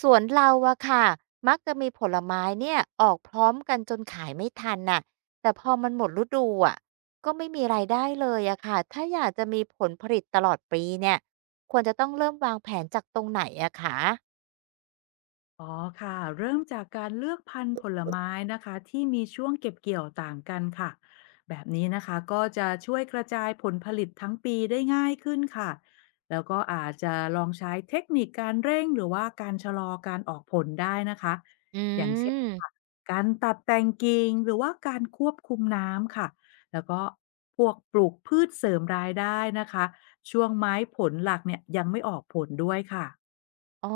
สวนเราอะค่ะมักจะมีผลไม้เนี่ยออกพร้อมกันจนขายไม่ทันน่ะแต่พอมันหมดฤดูอะก็ไม่มีรายได้เลยอะค่ะถ้าอยากจะมีผลผลิตตลอดปีเนี่ยควรจะต้องเริ่มวางแผนจากตรงไหนอะคะอ๋อค่ะเริ่มจากการเลือกพันธุ์ผลไม้นะคะที่มีช่วงเก็บเกี่ยวต่างกันค่ะแบบนี้นะคะก็จะช่วยกระจายผลผลิตทั้งปีได้ง่ายขึ้นค่ะแล้วก็อาจจะลองใช้เทคนิคการเร่งหรือว่าการชะลอการออกผลได้นะคะอือย่างเช่นมค่ะการตัดแต่งกิ่งหรือว่าการควบคุมน้ำค่ะแล้วก็พวกปลูกพืชเสริมรายได้นะคะช่วงไม้ผลหลักเนี่ยยังไม่ออกผลด้วยค่ะ อ๋อ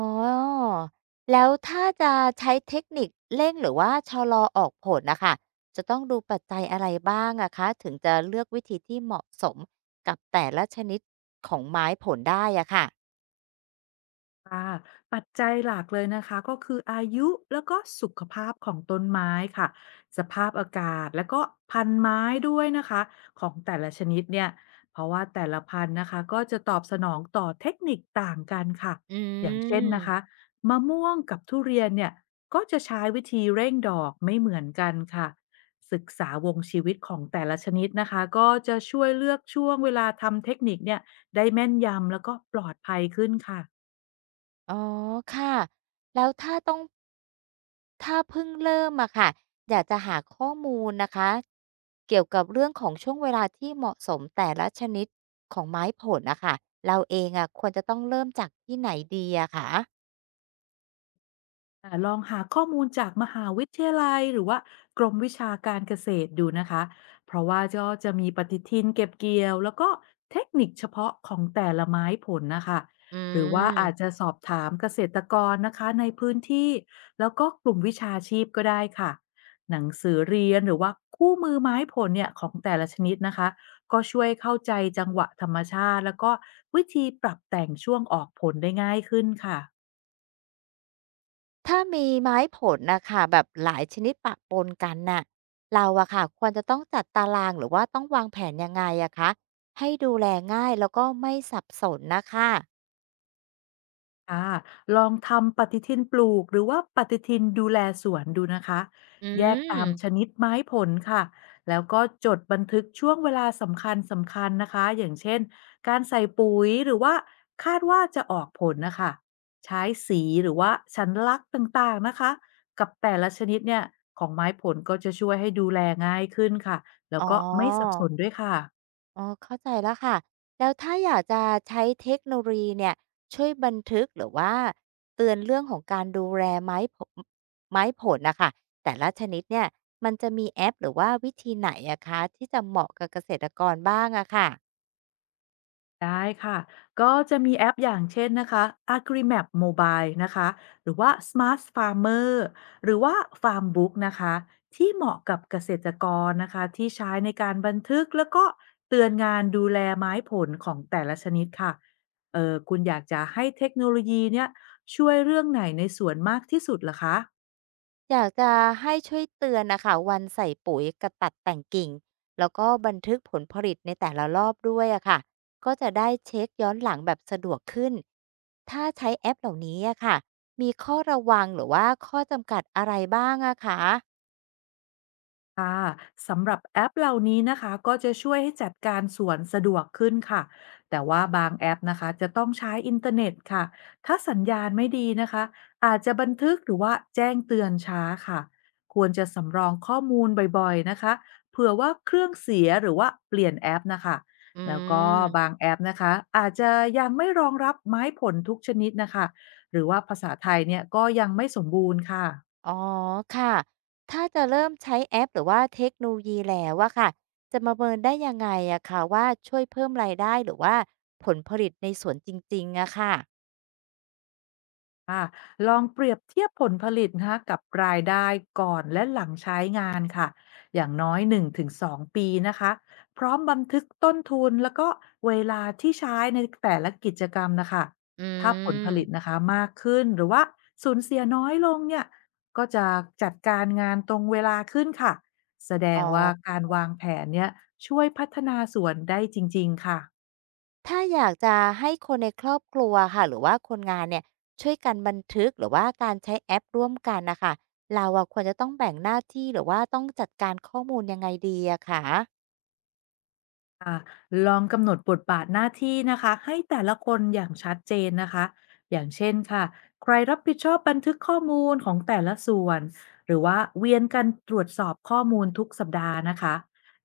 แล้วถ้าจะใช้เทคนิคเร่งหรือว่าชะลอออกผลนะคะจะต้องดูปัจจัยอะไรบ้างอะคะถึงจะเลือกวิธีที่เหมาะสมกับแต่ละชนิดของไม้ผลได้อะค่ะ ค่ะปัจจัยหลักเลยนะคะก็คืออายุแล้วก็สุขภาพของต้นไม้ค่ะสภาพอากาศแล้วก็พันธุ์ไม้ด้วยนะคะของแต่ละชนิดเนี่ยเพราะว่าแต่ละพันธุ์นะคะก็จะตอบสนองต่อเทคนิคต่างกันค่ะอือย่างเช่นนะคะม มะม่วงกับทุเรียนเนี่ยก็จะใช้วิธีเร่งดอกไม่เหมือนกันค่ะศึกษาวงชีวิตของแต่ละชนิดนะคะก็จะช่วยเลือกช่วงเวลาทำเทคนิคเนี่ยได้แม่นยำแล้วก็ปลอดภัยขึ้นค่ะ อ๋อค่ะ แล้วถ้าต้องเพิ่งเริ่มอะค่ะอยากจะหาข้อมูลนะคะ เกี่ยวกับเรื่องของช่วงเวลาที่เหมาะสมแต่ละชนิดของไม้ผลอะค่ะเราเองอะควรจะต้องเริ่มจากที่ไหนดีอะคะลองหาข้อมูลจากมหาวิทยาลัยหรือว่ากรมวิชาการเกษตรดูนะคะ เพราะว่าก็จะมีปฏิทินเก็บเกี่ยวแล้วก็เทคนิคเฉพาะของแต่ละไม้ผลนะคะ อืหรือว่าอาจจะม สอบถามเกษตรกรนะคะในพื้นที่แล้วก็กลุ่มวิชาชีพก็ได้ค่ะหนังสือเรียนหรือว่าคู่มือไม้ผลเนี่ยของแต่ละชนิดนะคะก็ช่วยเข้าใจจังหวะธรรมชาติแล้วก็วิธีปรับแต่งช่วงออกผลได้ง่ายขึ้นค่ะ ถ้ามีไม้ผลน่ะค่ะแบบหลายชนิดปะปนกันน่ะเราอะค่ะควรจะต้องจัดตารางหรือว่าต้องวางแผนยังไงอะคะให้ดูแลง่ายแล้วก็ไม่สับสนน่ะค่ะค่ะลองทำปฏิทินปลูกหรือว่าปฏิทินดูแลสวนดูนะคะอืแยกตาม มชนิดไม้ผลค่ะแล้วก็จดบันทึกช่วงเวลาสำคัญสำคัญนะคะอย่างเช่นการใส่ปุ๋ยหรือว่าคาดว่าจะออกผลนะคะใช้สีหรือว่าสัญลักษณ์ต่างๆนะคะกับแต่ละชนิดเนี่ยของไม้ผลก็จะช่วยให้ดูแลง่ายขึ้นค่ะแล้วอ๋อก็ไม่สับสนด้วยค่ะ เข้าใจแล้วค่ะ แล้วถ้าอยากจะใช้เทคโนโลยีเนี่ยช่วยบันทึกหรือว่าเตือนเรื่องของการดูแลไม้ผลน่ะค่ะแต่ละชนิดเนี่ยมันจะมีแอปหรือว่าวิธีไหนอะคะที่จะเหมาะกับเกษตรกรบ้างอะค่ะ ได้ค่ะก็จะมีแอปอย่างเช่นนะคะ AgriMap Mobile นะคะหรือว่า Smart Farmer หรือว่า Farmbook นะคะที่เหมาะกับเกษตรกรนะคะที่ใช้ในการบันทึกแล้วก็เตือนงานดูแลไม้ผลของแต่ละชนิดค่ะเออคุณอยากจะให้เทคโนโลยีเนี่ยช่วยเรื่องไหนในสวนมากที่สุดล่ะคะ อยากจะให้ช่วยเตือนนะคะวันใส่ปุ๋ยกับตัดแต่งกิ่งแล้วก็บันทึกผลผลิตในแต่ละรอบด้วยอะค่ะก็จะได้เช็คย้อนหลังแบบสะดวกขึ้นถ้าใช้แอปเหล่านี้อะค่ะมีข้อระวังหรือว่าข้อจำกัดอะไรบ้างอะคะค่ะสำหรับแอปเหล่านี้นะคะก็จะช่วยให้จัดการสวนสะดวกขึ้นค่ะแต่ว่าบางแอปนะคะจะต้องใช้อินเทอร์เน็ตค่ะถ้าสัญญาณไม่ดีนะคะอาจจะบันทึกหรือว่าแจ้งเตือนช้าค่ะควรจะสำรองข้อมูลบ่อยๆนะคะเผื่อว่าเครื่องเสียหรือว่าเปลี่ยนแอปนะคะอืแล้วก็มบางแอปนะคะอาจจะยังไม่รองรับไม้ผลทุกชนิดนะคะหรือว่าภาษาไทยเนี่ยก็ยังไม่สมบูรณ์ค่ะ อ๋อค่ะถ้าจะเริ่มใช้แอปหรือว่าเทคโนโลยีแล้วอะค่ะจะมาเมินได้ยังไงอะคะว่าช่วยเพิ่มรายได้หรือว่าผลผลิตในสวนจริงๆอะค่ะค่ะลองเปรียบเทียบผลผลิตนะคะกับรายได้ก่อนและหลังใช้งานค่ะอย่างน้อย1-2ปีนะคะพร้อมบันทึกต้นทุนแล้วก็เวลาที่ใช้ในแต่ละกิจกรรมนะคะอืถ้าผลผลิตนะมคะมากขึ้นหรือว่าสูญเสียน้อยลงเนี่ยก็จะจัดการงานตรงเวลาขึ้นค่ะแสดงอ๋อ ว่าการวางแผนเนี่ยช่วยพัฒนาสวนได้จริงๆค่ะ ถ้าอยากจะให้คนในครอบครัวค่ะหรือว่าคนงานเนี่ยช่วยกันบันทึกหรือว่าการใช้แอปร่วมกันนะคะเราอะควรจะต้องแบ่งหน้าที่หรือว่าต้องจัดการข้อมูลยังไงดีอะคะลองกำหนดบทบาทหน้าที่นะคะให้แต่ละคนอย่างชัดเจนนะคะอย่างเช่นค่ะใครรับผิดชอบบันทึกข้อมูลของแต่ละส่วนหรือว่าเวียนกันตรวจสอบข้อมูลทุกสัปดาห์นะคะ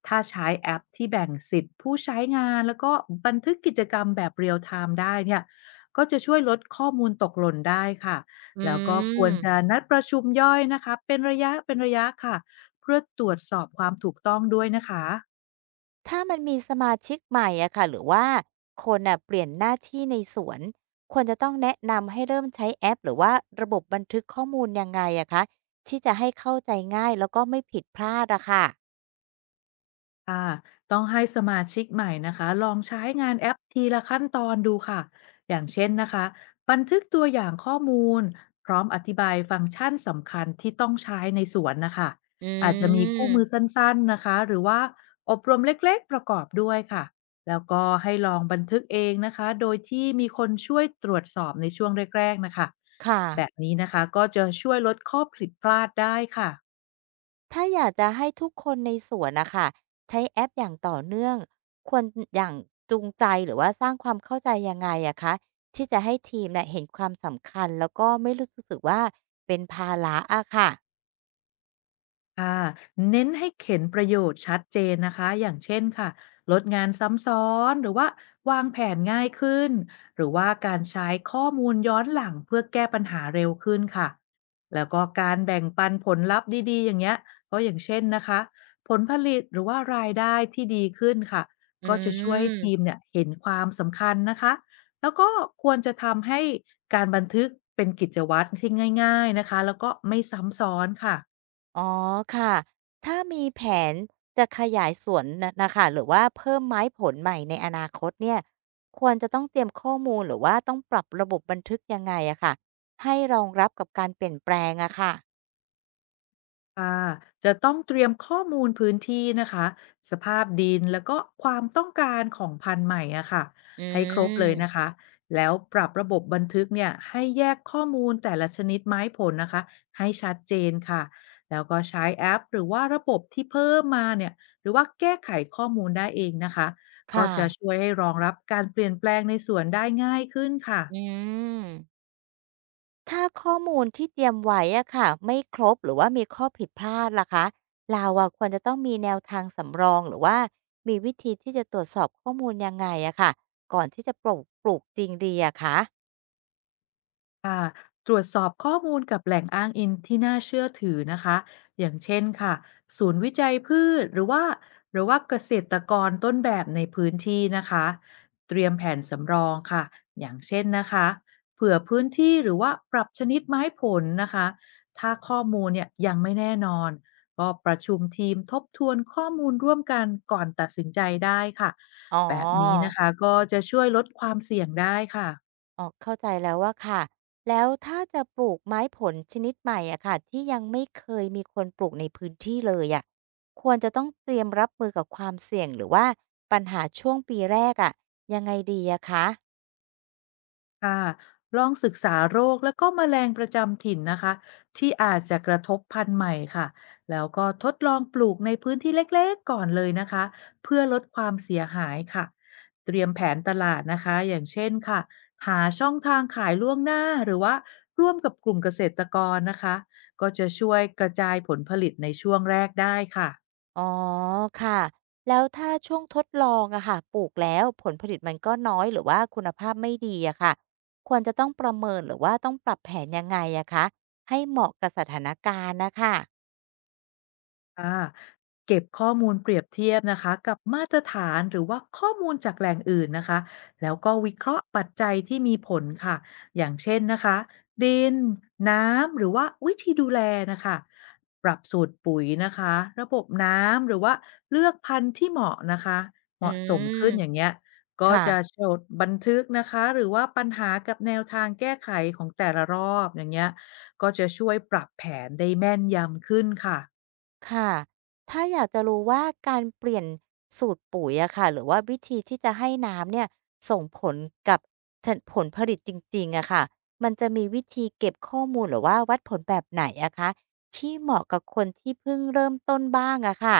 ถ้าใช้แอปที่แบ่งสิทธิ์ผู้ใช้งานแล้วก็บันทึกกิจกรรมแบบเรียลไทม์ได้เนี่ยก็จะช่วยลดข้อมูลตกหล่นได้ค่ะอืแล้วก็ควรจะมนัดประชุมย่อยนะคะเป็นระยะเป็นระยะค่ะเพื่อตรวจสอบความถูกต้องด้วยนะคะ ถ้ามันมีสมาชิกใหม่อะค่ะหรือว่าคนอะเปลี่ยนหน้าที่ในสวนควรจะต้องแนะนำให้เริ่มใช้แอปหรือว่าระบบบันทึกข้อมูลยังไงอะคะที่จะให้เข้าใจง่ายแล้วก็ไม่ผิดพลาดอะค่ะค่ะต้องให้สมาชิกใหม่นะคะลองใช้งานแอปทีละขั้นตอนดูค่ะอย่างเช่นนะคะบันทึกตัวอย่างข้อมูลพร้อมอธิบายฟังก์ชันสำคัญที่ต้องใช้ในสวนนะคะอือาจจะมีคู่มือมสั้นๆนะคะหรือว่าอบรมเล็กๆประกอบด้วยค่ะแล้วก็ให้ลองบันทึกเองนะคะโดยที่มีคนช่วยตรวจสอบในช่วงแรกๆนะคะค่ะ แบบนี้นะคะก็จะช่วยลดข้อผิดพลาดได้ค่ะ ถ้าอยากจะให้ทุกคนในสวนนะคะใช้แอปอย่างต่อเนื่องควรอย่างจูงใจหรือว่าสร้างความเข้าใจยังไงอะคะที่จะให้ทีมเนี่ยเห็นความสำคัญแล้วก็ไม่รู้สึกว่าเป็นภาระอะค่ะค่ะเน้นให้เข็นประโยชน์ชัดเจนนะคะอย่างเช่นค่ะลดงานซ้ำซ้อนหรือว่าวางแผนง่ายขึ้นหรือว่าการใช้ข้อมูลย้อนหลังเพื่อแก้ปัญหาเร็วขึ้นค่ะแล้วก็การแบ่งปันผลลัพธ์ดีๆอย่างเงี้ยก็อย่างเช่นนะคะผลผลิตหรือว่ารายได้ที่ดีขึ้นค่ะอืก็จะช่วยให้ทีมมเนี่ยเห็นความสำคัญนะคะแล้วก็ควรจะทำให้การบันทึกเป็นกิจวัตรที่ง่ายๆนะคะแล้วก็ไม่ซ้ำซ้อนค่ะ อ๋อค่ะถ้ามีแผนจะขยายสวนนะค่ะหรือว่าเพิ่มไม้ผลใหม่ในอนาคตเนี่ยควรจะต้องเตรียมข้อมูลหรือว่าต้องปรับระบบบันทึกยังไงอะค่ะให้รองรับกับการเปลี่ยนแปลงอะค่ะค่ะจะต้องเตรียมข้อมูลพื้นที่นะคะสภาพดินแล้วก็ความต้องการของพันธุ์ใหม่อะค่ะอให้ครบเลยืนะม คะแล้วปรับระบบบันทึกเนี่ยให้แยกข้อมูลแต่ละชนิดไม้ผลนะคะให้ชัดเจนค่ะแล้วก็ใช้แอปหรือว่าระบบที่เพิ่มมาเนี่ยหรือว่าแก้ไขข้อมูลได้เองนะคะก็ค่ะจะช่วยให้รองรับการเปลี่ยนแปลงในสวนได้ง่ายขึ้นค่ะ อืมถ้าข้อมูลที่เตรียมไว้อะค่ะ ไม่ครบหรือว่ามีข้อผิดพลาดล่ะคะเราอะควรจะต้องมีแนวทางสำรองหรือว่ามีวิธีที่จะตรวจสอบข้อมูลยังไงอะค่ะก่อนที่จะปลูกจริงดีอะคะค่ะตรวจสอบข้อมูลกับแหล่งอ้างอิงที่น่าเชื่อถือนะคะอย่างเช่นค่ะศูนย์วิจัยพืชหรือว่าเกษตรกรต้นแบบในพื้นที่นะคะเตรียมแผนสำรองค่ะอย่างเช่นนะคะเผื่อพื้นที่หรือว่าปรับชนิดไม้ผลนะคะถ้าข้อมูลเนี่ยยังไม่แน่นอนก็ประชุมทีมทบทวนข้อมูลร่วมกันก่อนตัดสินใจได้ค่ะอ๋แบบนี้นะอคะก็จะช่วยลดความเสี่ยงได้ค่ะ อ๋อเข้าใจแล้วว่าค่ะแล้วถ้าจะปลูกไม้ผลชนิดใหม่อะค่ะที่ยังไม่เคยมีคนปลูกในพื้นที่เลยอะควรจะต้องเตรียมรับมือกับความเสี่ยงหรือว่าปัญหาช่วงปีแรกอะยังไงดีอะคะ ค่ะลองศึกษาโรคแล้วก็แมลงประจำถิ่นนะคะที่อาจจะกระทบพันธุ์ใหม่ค่ะแล้วก็ทดลองปลูกในพื้นที่เล็กๆก่อนเลยนะคะเพื่อลดความเสียหายค่ะเตรียมแผนตลาดนะคะอย่างเช่นค่ะหาช่องทางขายล่วงหน้าหรือว่าร่วมกับกลุ่มเกษตรกรนะคะก็จะช่วยกระจายผลผลิตในช่วงแรกได้ค่ะ อ๋อค่ะแล้วถ้าช่วงทดลองอะค่ะปลูกแล้วผลผลิตมันก็น้อยหรือว่าคุณภาพไม่ดีอะค่ะควรจะต้องประเมินหรือว่าต้องปรับแผนยังไงอะคะให้เหมาะกับสถานการณ์นะคะค่ะเก็บข้อมูลเปรียบเทียบนะคะกับมาตรฐานหรือว่าข้อมูลจากแหล่งอื่นนะคะแล้วก็วิเคราะห์ปัจจัยที่มีผลค่ะอย่างเช่นนะคะดินน้ำหรือว่าวิธีดูแลนะคะปรับสูตรปุ๋ยนะคะระบบน้ำหรือว่าเลือกพันธุ์ที่เหมาะนะคะเหอืมาะสมมขึ้นอย่างเงี้ยก็จะค่ะ จดบันทึกนะคะหรือว่าปัญหากับแนวทางแก้ไขของแต่ละรอบอย่างเงี้ยก็จะช่วยปรับแผนได้แม่นยำขึ้นค่ะ ค่ะถ้าอยากจะรู้ว่าการเปลี่ยนสูตรปุ๋ยอะค่ะหรือว่าวิธีที่จะให้น้ำเนี่ยส่งผลกับผลผลิตจริงๆอะค่ะมันจะมีวิธีเก็บข้อมูลหรือว่าวัดผลแบบไหนอะคะที่เหมาะกับคนที่เพิ่งเริ่มต้นบ้างอะค่ะ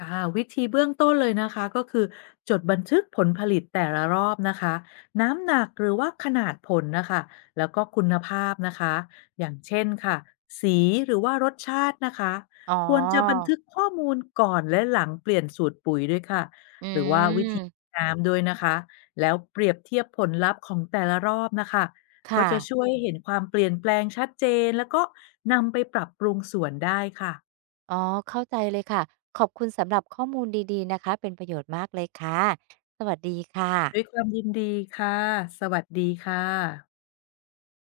ค่ะวิธีเบื้องต้นเลยนะคะก็คือจดบันทึกผลผลิตแต่ละรอบนะคะน้ำหนักหรือว่าขนาดผลนะคะแล้วก็คุณภาพนะคะอย่างเช่นค่ะสีหรือว่ารสชาตินะคะอ๋อควรจะบันทึกข้อมูลก่อนและหลังเปลี่ยนสูตรปุ๋ยด้วยค่ะอืหรือว่าวิธีมน้ำด้วยนะคะแล้วเปรียบเทียบผลลัพธ์ของแต่ละรอบนะคะก็ค่ะจะช่วยให้เห็นความเปลี่ยนแปลงชัดเจนแล้วก็นำไปปรับปรุงสวนได้ค่ะ อ๋อ เข้าใจเลยค่ะ ขอบคุณสำหรับข้อมูลดีๆนะคะเป็นประโยชน์มากเลยค่ะ สวัสดีค่ะด้วยความยินดีค่ะ สวัสดีค่ะ